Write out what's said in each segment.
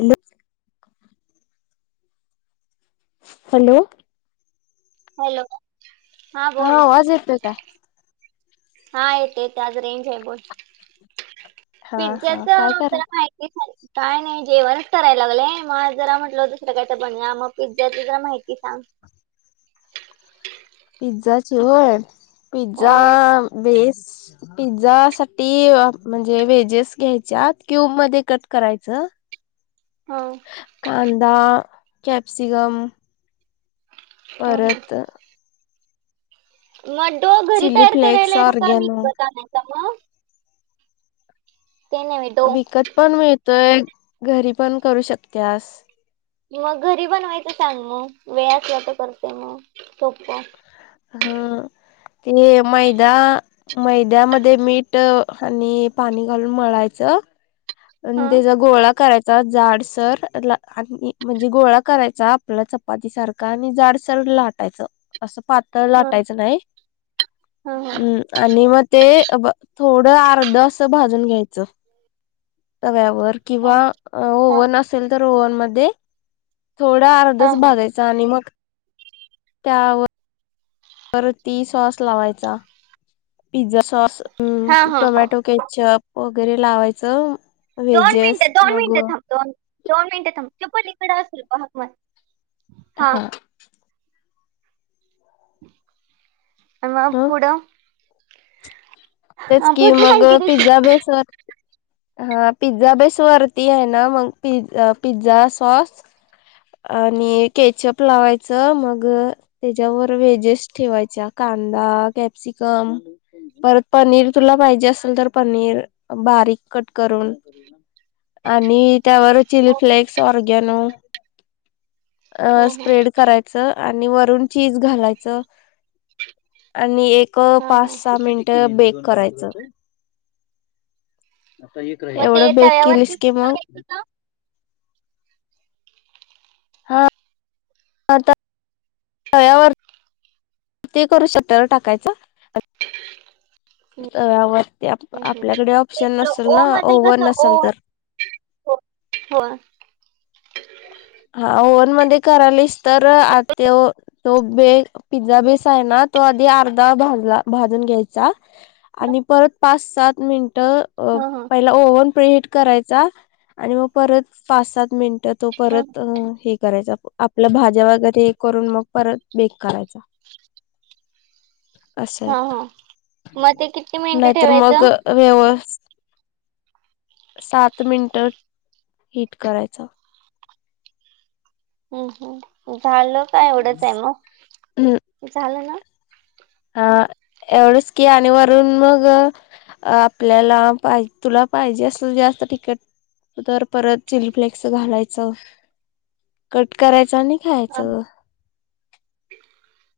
अॅल hello, hello, हा आवाज येतोय का? हा येते त्या आज रेंज आहे बोल हा पिझ्झाच हा काय करा जला माहिती झा काय नाही जेवणच करायला लागलंय मग जरा म्हटलं दुसरं काय तर बन मग पिझ्झा जरा माहिती सांग. पिझ्झाची होय, होय पिझ्झा बेस पिझ्झा साठी म्हणजे व्हेजेस घ्यायच्या क्यूब मध्ये कट करायचं हो. कांदा, कॅप्सिकम हा परत मगडो घरी चिली तयार फ्लेक्स करायला येतोय काय ऑरगॅनो वीकत आणायच. ते नव्हे डो विकत पण मिळतोय घरी पण करू शकते आस मग घरी बन व्हायचं सांग मग वेळ अस वा तर करते मग सोपं हा ते मैदा, मैद्यामध्ये मीठ आणि पाणी घालून मळायचं. आणि हा त्याचा गोळा करायचा. डसर म्हणजे गोळा करायचा आपल्याला चपाती सारख आणि जाडसर लाटायचं असं पातळ हा लाटायचं नाही हा हम् आणि मग ते थोडं अर्ध असं भाजून घ्यायचं. तव्यावर हा किंवा हा ओव्हन असेल तर ओव्हन मध्ये थोडा हा अर्धच भागायचा आणि मग त्यावर तर ती सॉस लावायचा. पिझ्झा सॉस, हा हा हा टोमॅटो केचप, वगैरे लावायचं दोन व्हेजेस मिनिटं दोन मग मिनिटं थांब दो दोन मिनिटं थांब तोपललीकडं असेल पक मग हा. आ मग पुुडं तेच की मग पिझ्झा बेसवर हा पिझ्झा बेस वरती आहे ना मग पि पिझ्झा सॉस आणि केचअप लावायचं मग त्याच्यावर व्हेजेस ठेवायच्या कांदा कॅप्सिकम परत पनीर तुला पाहिजे असेल तर पनीर बारीक कट करून आणि त्यावररच चिली हा फ्लेक्स ऑरगॅनो हा स्प्रेड कराय आणि वरून चीज घालाच आणि एक हा पाच हा सहा मिन त बेक करायचं. मग ते एवढं बेक केलीस तव्यावरतीच की मग, करायचं का? हतायावर ते करू शक्यावर टाकायचं [inaudible] हम्म वर ते हम्म आपल्याकडे ते ऑप्शन आपलं नसेल ओ ना मध्ये ओव्हन कसं ओ नसेल तर हो हो. हा ओव्हन मध्ये करालीस तर आत्यो तो बे पिझ्झा बेस आहे ना तो आधी अर्धा भाजला भाजून घ्यायचा. आणी परत पाच सात मिनट ह ओव्ह हट करायचा आणि मग परत पाच सात मिनट तो ह परत करायचा आपलं भाज्या वगैरे हे करून मग परत बेक करायचा. असं हा हा मग आहे ते किती मिनिटं नाहीतर मग. ठेवायचं? व्यवस् सात मिनिट हीट करायचं. हम् हम् झालं का एवढंच आहे मग झालं ना. अ एवढंच की आणि वरून मग. आपल्याला पाहिज तुला पाहिजे अस जास्त तिकट. तर परत चिली फ्लेक्स घालायचं कट करायचं आणि खायचं.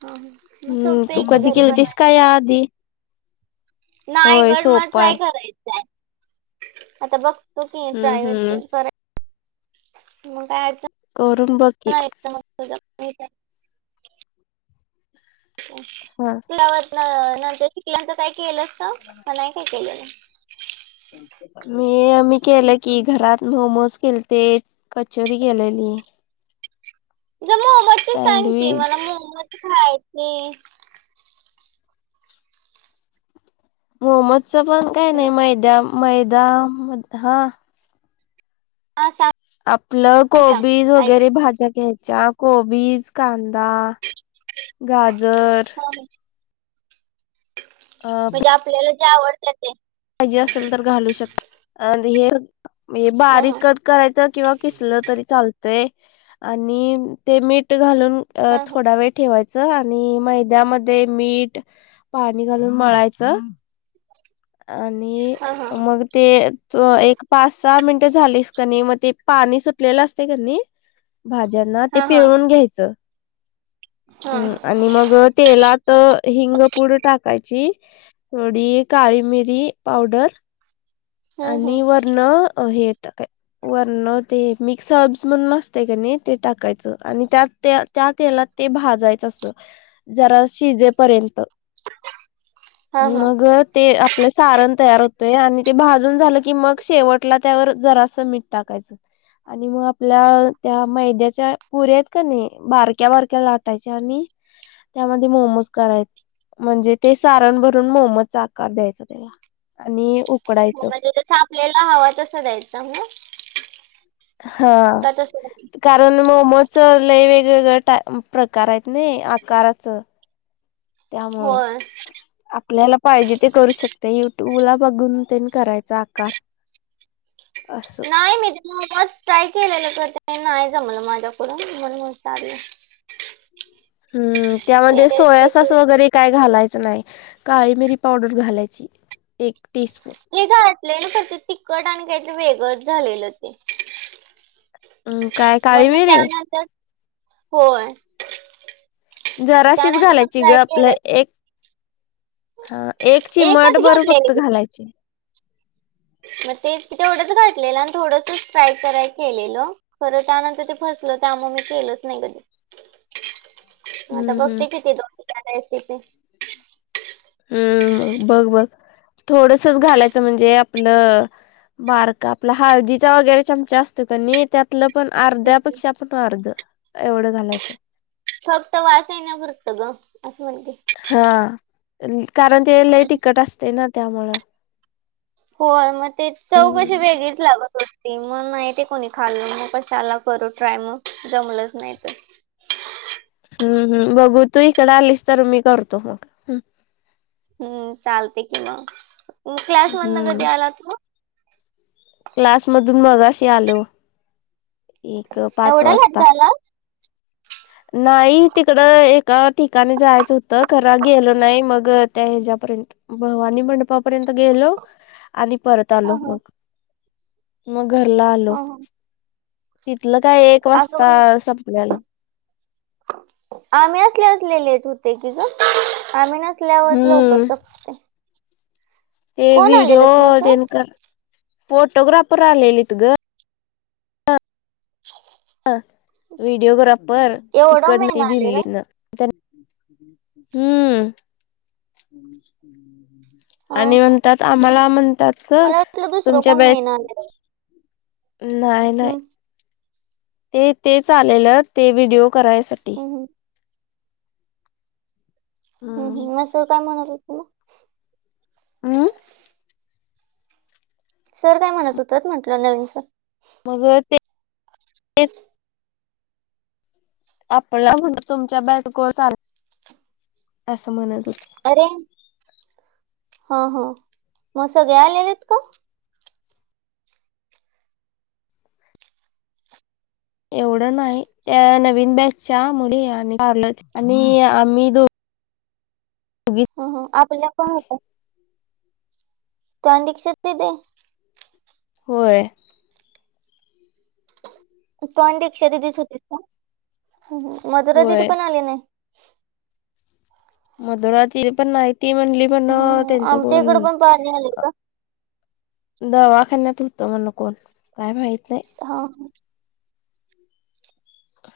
ह. हम्म तू कधी केलंतीस काय या आधी. होय नायगड मला सोपं ट्राय आहे. करायचं आहे आता बघतो की हम्म ट्रायवट हम्म मग कायचं. करून बघ की. तर. त [unintelligible] ह हा. शल्यावर नंतर शिकल्यांच काय केलं असत म नाही काय केलेलं. मी मी केलं की घरात मोमोज केलते. कचोरी केलेली. जरा मोमोज सांगकी सँडविच मला मोमोज खायचे. मोमोजच पण काय हॅलो नाही मैदा मैदा हा हा सांग आपलं सांग कोबी ऐक वगैरे भाज्या घ्यायच्या. कोबीज कांदा गाजर. हा अ म्हणजे आपल्याला जे आवडत ते. पाहिजे असेल तर घालू शक आणि हे हा हा बारीक करायच किंवा किसलं तरी चालतंय आणि ते मीठ घालून. अ हा थोडा वेळ ठेवायचं आणि मैद्यामध्ये मीठ पाणी घालून मळायचं. आणि हा हा मग ते. त एक पाच सहा मिनिटे झालीस क नाही मग ते पाणी सुटलेलं असते कनी. भाज्यांना ते हा हा पिळून घ्यायचं हा ह आणि मग, तेलात हिंगपूड टाकायची थोडी काळी मिरी पावडर हम्म हम्म आणि वरन हे टाकाय वरन ते मिक्स अब्स म्हणून असते का नाही ते टाकायचं आणि त्यात त्या, त्या तेलात ते भाजायचं अस जरा शिजेपर्यंत. हा हा मग ते आपलं सारण तयार होतोय आणि ते भा जून झालं की मग शेवटला त्यावर जरास मीठ टाकायचं. आणि मग आपल्या त्या मैद्याच्या पुऱ्या आहेत का नाही बारक्या बारक्या लाटायच्या आणि त्यामध्ये मोमोज करायच म्हणजे ते सारण भरून मोमोजचा आकार द्यायचा त्याला आणि. उकडायचं म्हणजे जस आपल्याला हव तस द्यायचं म हा कारण मोमोचं ल वेगवेगळा प्रकार आहेत ना आकाराचं. त्यामुळं. होय आपल्याला पाहिजे ते करू शकते युट्यूबला बघून तेन करायचा आकार अससं नाही मी तच ट्राय केलेलं तर ते नाही जमलं माझ्याकडून म्हणून म विचारलं. हम्म ते त्यामध्ये सोया रेसिपी सॉस वगरे. काय घालायचं नाही काळी मिरी पावडर घालायची एक टीस्पून. ते घाटलेल तर ते तिखट आणि काहीतरी वेगंच झालेलं ते. अं, काय काळी मग मग मिरी त्यानंतर होय. जराशीच त्यानंतर मग घालायची ग फ्राय आपलं केलं एक. हा एक चि मठ एकच बर फक्त घेतलेली घालायची. मग तेच क तेवढंच घाठलेलं आणि थोडसच ट्राय कराय केलेलं. खरं त्यानंतर ते फसलं त्यामुळे मी केलंच नाही कधी. ह [unintelligible] आता बघते किती दो रेसिपी. हम्म बघ बघ थोडसच घालायचं म्हणजे आपलं, बारका आपला हळदीचा वगैरे चमचा असतो कानी त्यात त्यालं पण अर्ध्यापेक्षा पण अर्ध एवढं घालायचं. फक्त वास ये ना पुरत ग असं म्हणते. हा कारण ते लई तिकट असते ना त्यामुळं. होय मग ते चव कशी हम्म वेगळीच लागत हो. ते मग नाही ते कोणी खाल्ल मग कशाला करू ट्राय मग जमलंच नाहीत. हम्म हम् बघू तू इकडे आलीस तर मी करतो मग. हम्म चालते कि मग क्लास मदन हम्म कधी आलात मग. क्लास मधून मगाशी आलो एक पाच एवढा लेट वाजता. झाला [unintelligible] नाही तिकड एका ठिकाणी जायचं होतं खरां गेल नाही मग त्या हेच्यापर्यंत. भवानी मंडपापर्यंत गेलो आणि परत हा आलो हा मग. मग घरला आलो हा हा तिथलं काय एक असं वाजता पण संपल्याला. आम्ही असल्यावच लय लेट होते की ग आम्ही नसल्यावरच लवकर हम्म सपते. ते व्हिडिओ मग तेन सर कर फोटोग्राफर आलेले त ग. ह [unintelligible] व्हिडिओग्राफर एवढं तिकडन मेन ती आलेलं दिलीतन. हम्म. हं, आणि हं. म्हणतात आम्हाला म्हणतात सर मला वाटलं दुसरं तुमच्या कोण मेन बॅच आलेलं नाहीय नाही. हं, ते तेच आलेलं ते व्हिडिओ करायसाठी हं, हं, हम् हम्म हम म सर काय म्हणत होते तुला. आं सर काय म्हणत होतीत म्हटलं नवीन सर मग ते आपला म्हण तुमच्या बॅच को चाल असं म्हणत होते अरे हा ह मग सगळे आलेलेत का एवढं नाही त्या नवीन बॅच च्या मुली आणि आणि आम्ही दोघी ह आपल्या कोण होत [unintelligible] होय. तो आणि दक्षा दिदीच होतेस का मधुरा दिदी होय पण आले नाही. मधुराती पण नाहीती ती म्हणली म्हण हं, हं. त्यांचं आमच्या कोण इकडे पण पाणी आले का दवाखान्यात होतं मण कोण काय माहीत नाही. हा ह.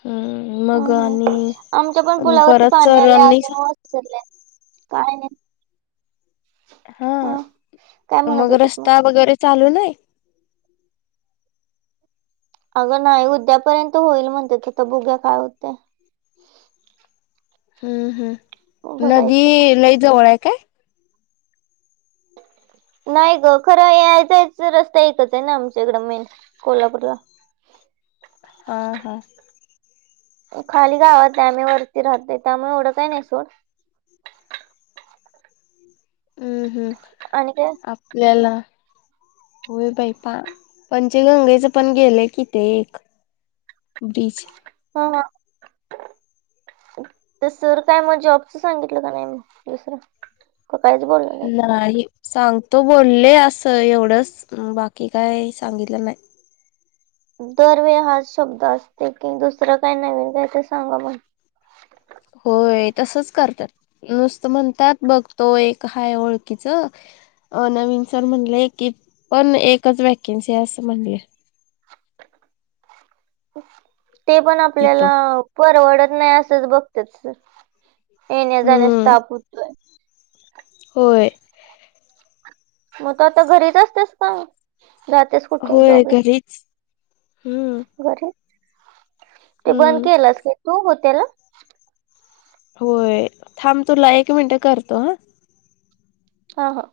हम्म हा मग हा. आमच्या पण आणि पुलावरती परत पाणी आले सरणनी अजून सांग काय नाही हा ह काय म्हणत मग होते रस्ता वगैरे चालू नाही अगं नाही उद्यापर्यंत होईल म्हणते तर तर बुग्या काय होतते हम्म हम्म नदी बघायचं मग लय जवळ आहे काय? नाही ग खरं यायचा आहेच रस्ता एकच आहे ना आमच्या इकडं मेन कोल्हापूरला हा हा खाली गावात त्यामे वरती राहते त्यामुळे एवढं काही नाही सोड हम्म हम्म आणि का आपल्याला होय बाई पा पंचगंगेचं पण गेलंय किथे एक ब्रिज ह सर काय मग जॉबचं सांगितलं का नाही म दुसरं काहीच बोल नाही सांगतो बोलले असं एवढंच बाकी काय सांगितलं नाही दरवेळ हाच शब्द असते की दुसरं काय नवीन काय तर सांगा मग होय तसच करतात नुसतं म्हणतात बघ तो एक हाय ओळखीच अ नवीन सर म्हणले की पण एकच वॅकेन्सी आहे असं म्हणली ते पण तिथं. आपल्याला परवडत नाही असंच बघतात येण्या जाण्यास हम्म ताप होतोय होय मग त आता घरीच असतेस का जातस होय घरीच हम्म घर ते बंद हम्म. केलंस का तू हो त्याला होय थांब तुला एक मिनिटं करतो हा ह हा